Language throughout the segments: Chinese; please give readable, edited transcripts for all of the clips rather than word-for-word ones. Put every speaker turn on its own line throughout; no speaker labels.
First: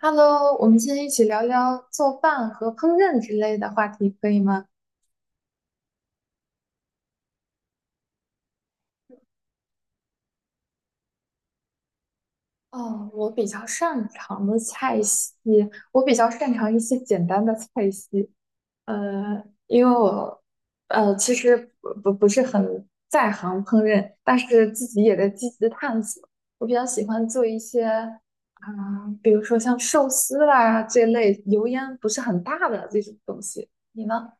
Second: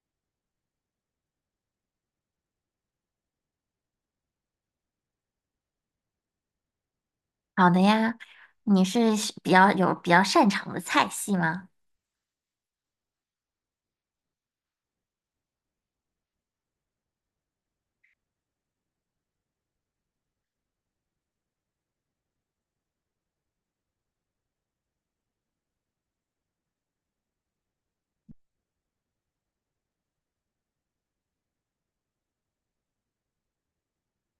Hello，我们今天一起聊聊做饭和烹饪之类的话题，可以吗？
好的呀，你是喜比较有比较擅长的菜系吗？
哦，我比较擅长的菜系，我比较擅长一些简单的菜系。因为我其实不是很在行烹饪，但是自己也在积极探索。我比较喜欢做一些啊、比如说像寿司啦这类油烟不是很大的这种东西。你呢？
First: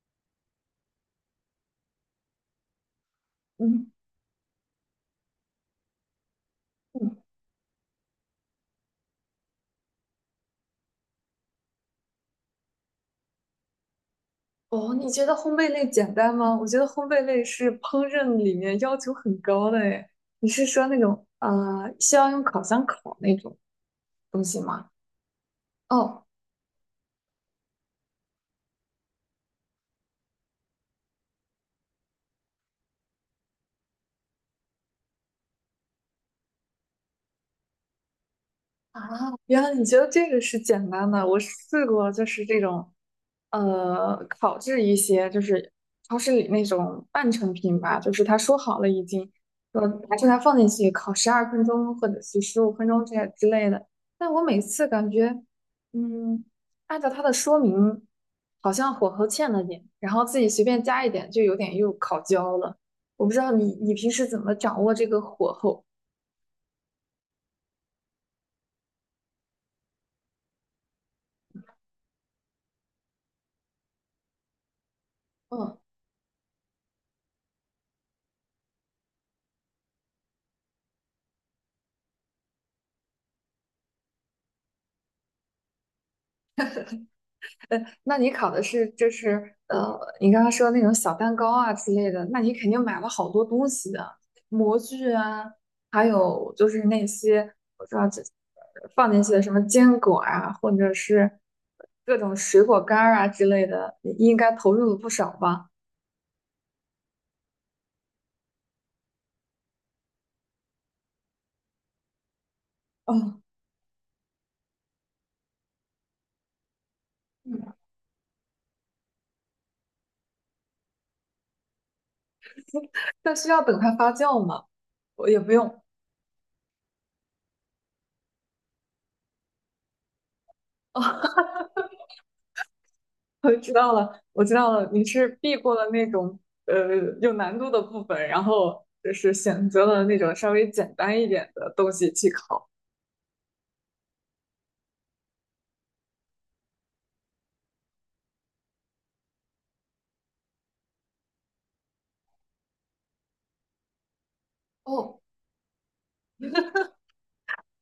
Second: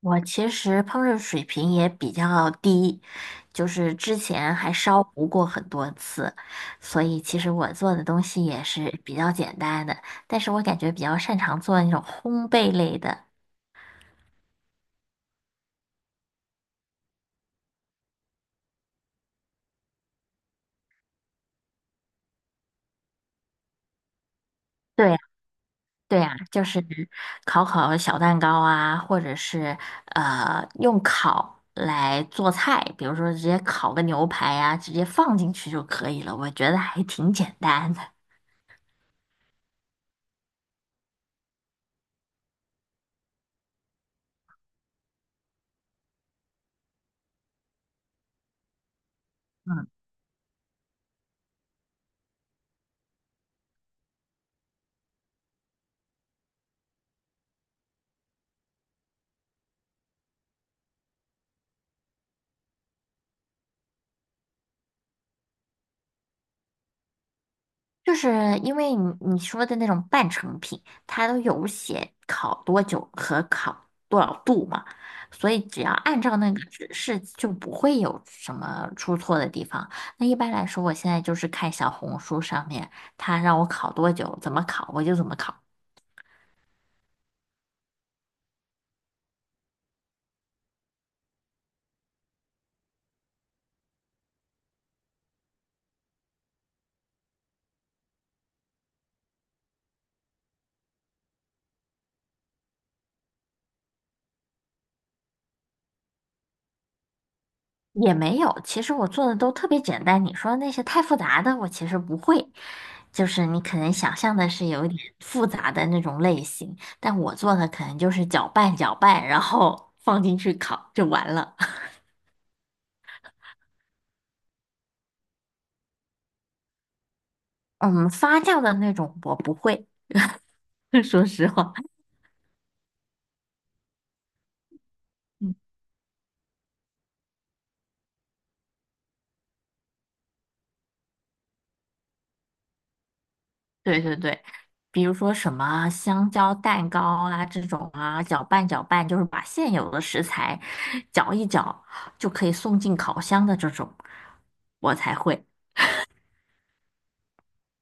我其实烹饪水平也比较低，就
嗯
是之前还烧糊过很多次，所以
嗯。
其实我做的东西也是比较简单的，但是我感觉比较擅长做那种烘焙类的。
哦，你觉得烘焙类简单吗？我觉得烘焙类是烹饪里面要求很高的诶。你是说那种需要用烤箱烤那种东西吗？
对，对
哦，
呀，就是烤烤小蛋糕啊，或者是用烤来做菜，比如说直接烤个牛排呀、直接放进去就可以了。我觉得还挺简单的。
啊，原来你觉得这个是简单的。我试过，就是这种，烤制一些，就是超市里那种半成品吧，就是他说好了已经，说
嗯。
拿出来放进去烤12分钟或者是15分钟这样之类的。但我每次感觉，嗯，按照他的说明，好像火候欠了点，然后自己随便加一点，就有点又烤焦了。我不知道你平时怎么掌握这个火候？
就是因为你说的那种半成品，它都有写烤多久和烤多少度嘛，所以
嗯。
只要按照那个指示，就不会有什么出错的地方。那一般来说，我现在就是看小红书上面，它让我烤多久，怎么烤，我就怎么烤。
呃，那你烤的是就是你刚刚说那种小蛋糕啊之类的，那你肯定买了好多东西的，模具啊，还有就是那些我知道这放进去的什么坚果啊，或者是各种水果干儿啊之类的，你应该投入了不少吧？
也没有，其实我做的都特别简单。你说那些太复杂的，我其实不会。
哦，
就是你可能想象的是有一点复杂的那种类型，但我做的
嗯
可能就是搅拌搅拌，然后放进去烤就完了。
那需要等它发酵吗？我也不用。
嗯，发酵的那种我不会，说 实话。
我知道了，我知道了，你是
嗯，
避过了那种呃有难度的部分，然后就是选择了那种稍微简单一点的东西去考。
对对对，比如说什么香蕉蛋糕啊这种啊，搅拌搅拌，就是把现有的食材搅一搅就可以送进烤箱的这种，我才
哦，
会。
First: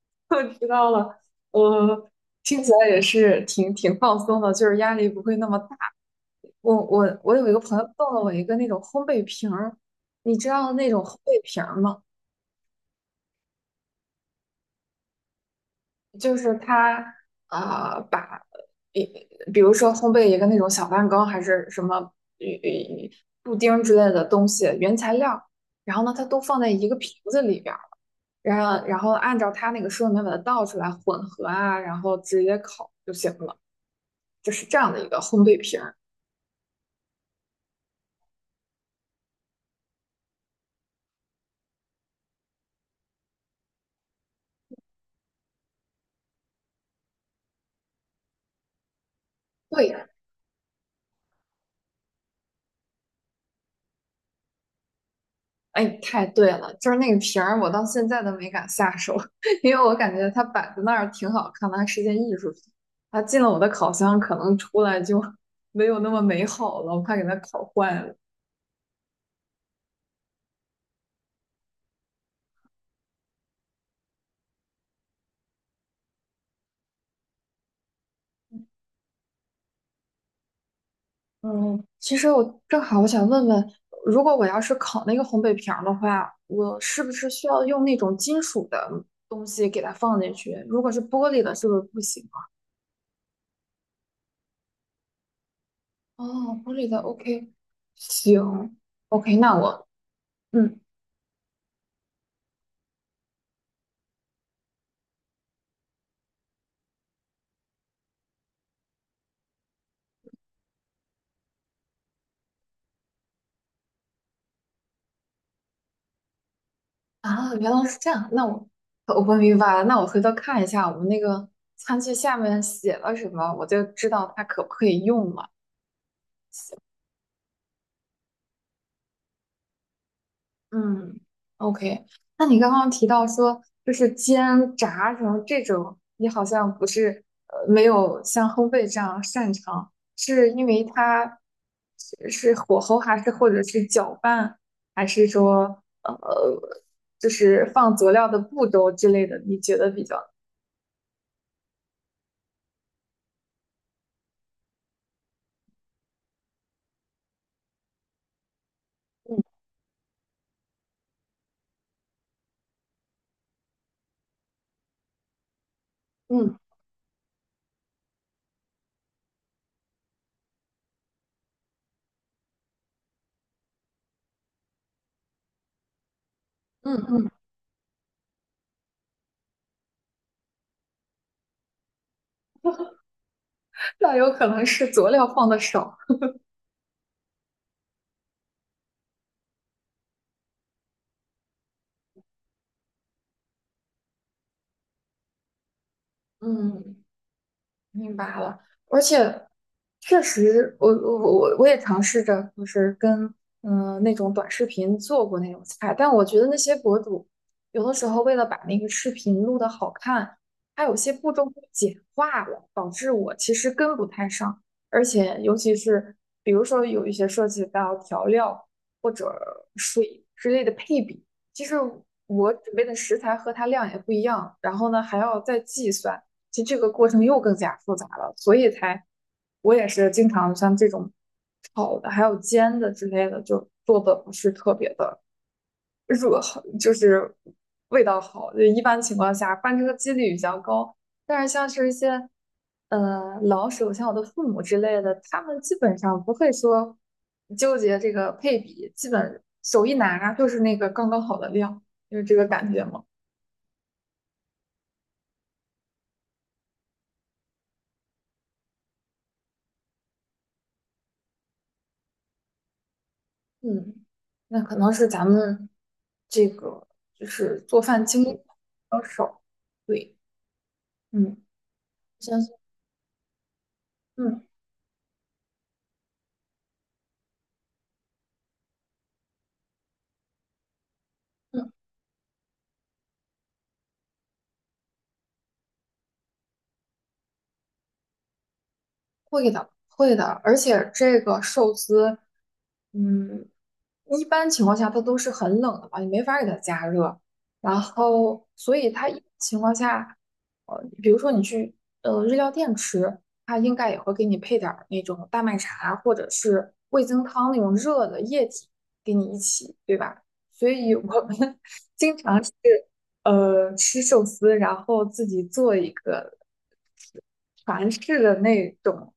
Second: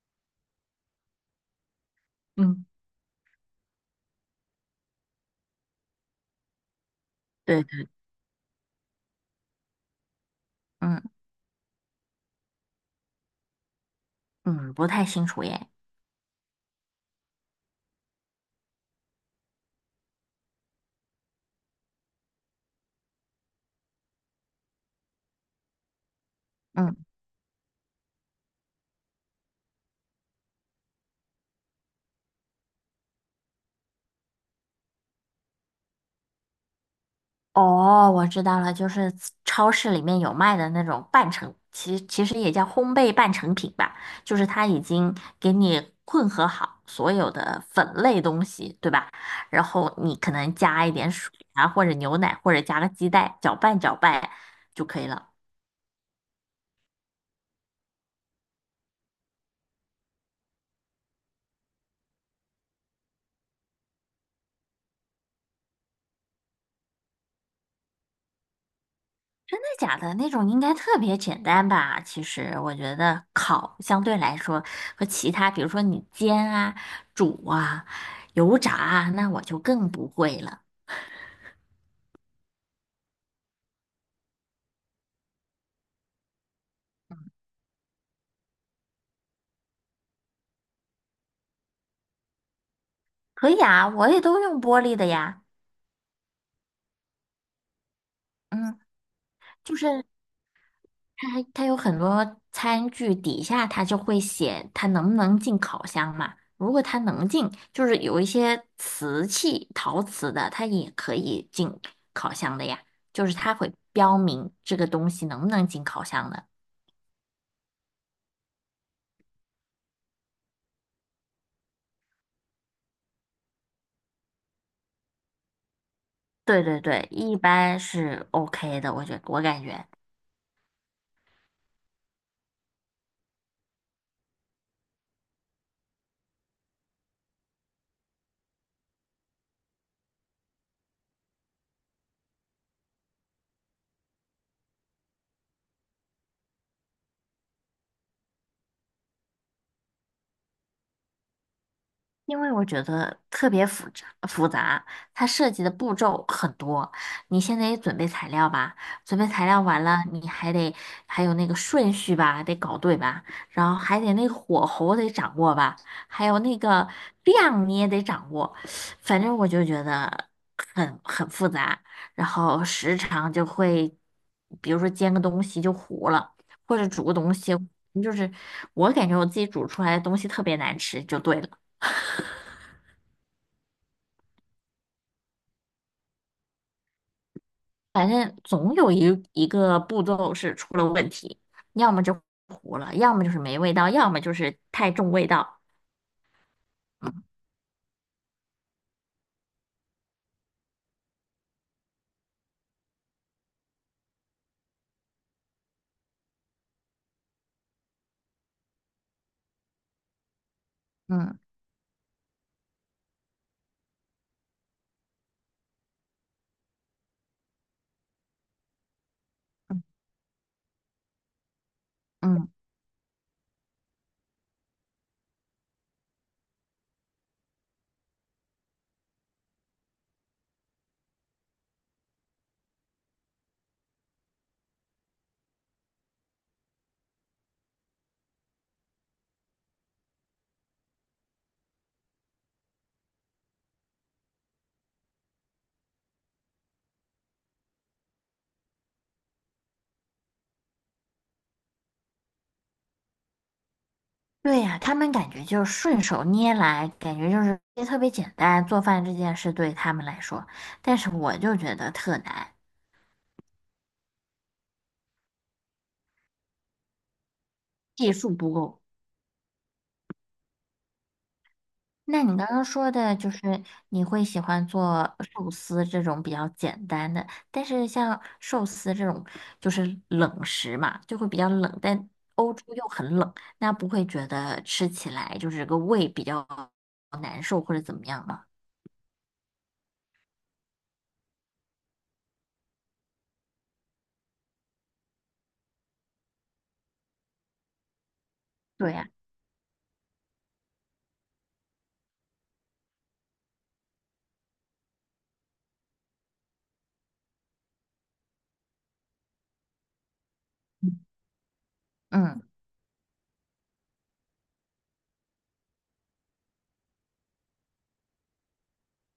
我知道了，我听
嗯。
起来也是挺放松的，就是压力不会那么大。我有一个
对
朋友
对，
送了我一个那种烘焙瓶儿，你知道那
嗯，
种烘焙瓶儿吗？
嗯，不太清楚耶。
就是它把比比如说烘焙一个那种小蛋糕还是什么呃布丁之类的东西原材料，然后呢它都放在一个
嗯，
瓶子里边儿，然后按照它那个说明把它倒出来混合啊，然后直接烤就行了，就是这样的一个烘焙瓶儿。
哦，我知道了，就是超市里面有卖的那种半成，其实也叫烘焙半成品吧，就是它已经给你混合好所有的粉类东西，对吧？然
对
后你可能加一点水啊，或者牛奶，或者加个鸡蛋，搅拌搅拌就可以了。
哎，太对了，就是那个瓶儿，我到现在都没敢下手，因为我感觉它摆在那儿挺好看的，它是件艺术品。它进了我的烤箱，可能出来就 没有那么美好了，我怕给它烤坏了。
真的假的那种应该特别简单吧？其实我觉得烤相对来说和其他，比如说你煎啊、煮啊、油炸啊，那我就更不会了。
嗯，其实我正好我想问问，如果我要是烤那个烘焙瓶儿的话，我是不是需要用那种金属的东西给它放进去？如果是玻璃的，是不是不行啊？
可以啊，我也都用玻璃的呀。
哦，玻璃的，OK，行
嗯，
，OK，那
就是
我嗯。
它它有很多餐具底下它就会写它能不能进烤箱嘛。如果它能进，就是有一些瓷器、陶瓷的，它也可以进烤箱的呀。就是它会标明这个东西能不能进烤箱的。
啊，原来是这样。那我明白了。那我回头看一下我们那个餐具下面写了什么，我就知道它可不可以用了。
对对对，一般是 OK 的，我感觉。
嗯，OK。那你刚刚提到说，就是煎、炸什么这种，你好像不是没有像烘焙这样擅长，是因为它是火候，还是或者是搅拌，还是说就是放佐料的步骤之类的，你觉得比较？
因为我觉得特别复杂，它涉及的步骤很多。你现在也准备材料吧，准备
嗯
材料完了，你还得还有那个顺序吧，得搞对吧，然后还得那个火候得掌握吧，还有那
嗯
个量你也得掌握。反正我就觉得很复杂，然后时常就会，比如说煎个东西就糊了，或者
嗯
煮个
嗯
东西，就是我感觉我自己煮出来的东西特别难吃，就对了。
那有可能是佐料放的少。
反正总有一个步骤是出了问题，要么就糊了，要么就是没味道，要么就是太重味道。
嗯，明白了，而且确实，我也尝试着，就是跟那种短视频做过那种菜，但我觉得那些博主有的时候为了把那个视频录的好看，它有些步
嗯，
骤会简化了，导致我其实跟不太上，而且尤其是比如说有一些涉及到调料或者
嗯，
水之类的配比，其实
嗯，
我准备的食材和它量也不一样，然后呢还要再计算。其实这个过程又更加复杂了，所以才我也是经常像这种炒的，还有煎的之类的，就做的不是特别的热，就是味道好。就一般情况下翻车几率比较高，但是像是一些老手，像我的父母之类的，他们基本上不会说纠结这个配比，基本手一拿就是那个刚刚好的量，就是这个感觉嘛。
对呀，他们感觉就是顺手捏来，感觉就是也特别简单，做饭这件事对他们来说，但是我就觉得特难，
嗯，那可能是咱们这个就是做饭
技
经
术
验比
不够。
较少。对，嗯，
那你
相
刚
信，
刚说的就是你会喜
嗯
欢做寿司这种比较简单的，但是像寿司这种就是冷食嘛，就会比较
嗯。
冷，但欧洲又很冷，那不会觉得吃起来就是个胃比较难受或者怎么样吗？
会的，会的，而且这个寿司，嗯，一般情况下它都是很冷的嘛，你没法给它加热，然后所以
对
它
呀，
一般情况下，比如说你去日料店吃，它应该也会给你配点儿那种大麦茶或者是味增汤那种热的液体给你一起，对吧？所以我们 经常
嗯，
是。吃寿司，然后自己做一个韩式的那种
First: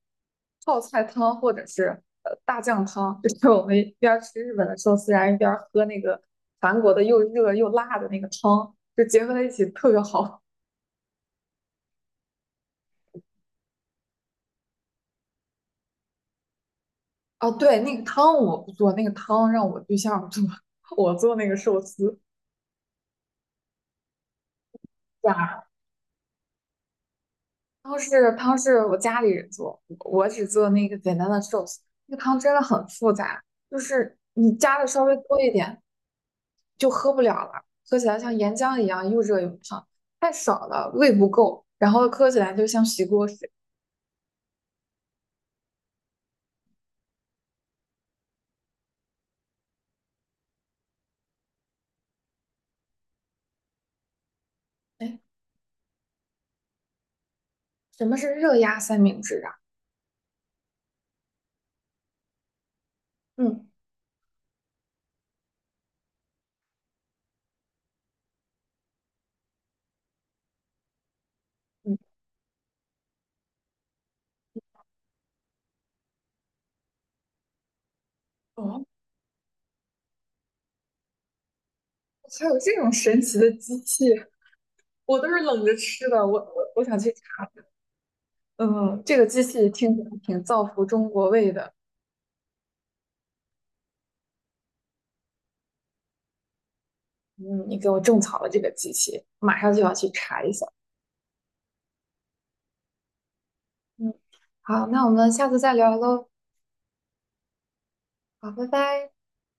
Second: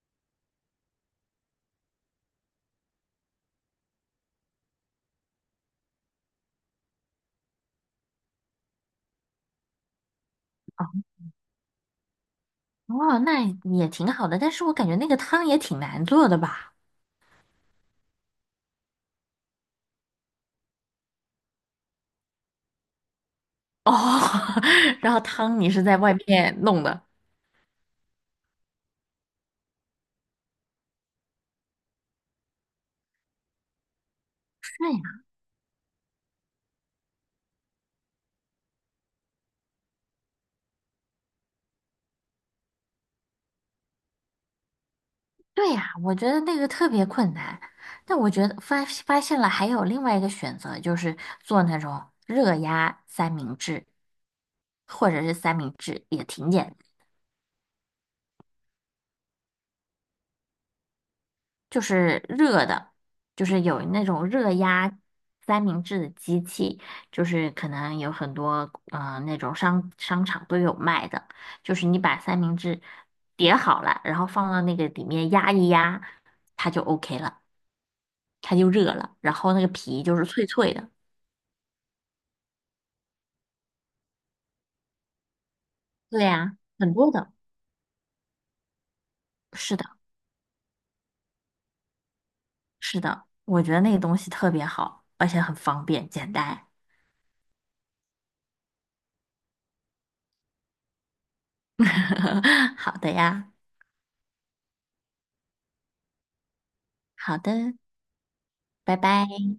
泡菜汤，或者是大酱汤，就是我们一边儿吃日本的寿司，然后一边儿喝那个韩国的又热又辣的那个汤，就结合在一起特别好。
哦，哦那也挺好的，但是我感觉那个汤也挺难做的吧？
哦，对，那个汤我不做，那个汤让我对象做，我做那个寿司。
哦，然后汤你是在外面弄的？
汤是我家里人做，我只做那个简单的寿司。那个汤真的很复杂，就是你加的稍微
对。
多一点就喝不了了，喝起来像岩浆一样又热又烫，太少了胃不够，然后喝起来就像洗锅水。
对呀，我觉得那个特别困难。但我觉得发现了还有另外一个选择，就是做那种热压三明治，或
哎，
者是三明治也挺简单，
什么是热压三明治啊？
就是热的，就是
嗯
有那种热压三明治的机器，就是可能有很多那种商场都有卖的，就是
嗯，
你把三明治叠好了，然后放到那个里面压一压，它就 OK 了，它就
哦，
热了，然后那个皮就是脆脆的。
还有这种神奇的机器，我都是冷着吃
对
的。我
呀，
我我
很
想
多
去
的，
查，嗯，这个机器
是的，
听起来挺造福中国胃的。
是的，我觉得那个东西特别好，而且很方便，简单。
嗯，你给我种草了这个机器，马上就要去查一下。
好的呀，
嗯，好，那我们下次再聊喽。
好的，
好，拜
拜
拜。
拜。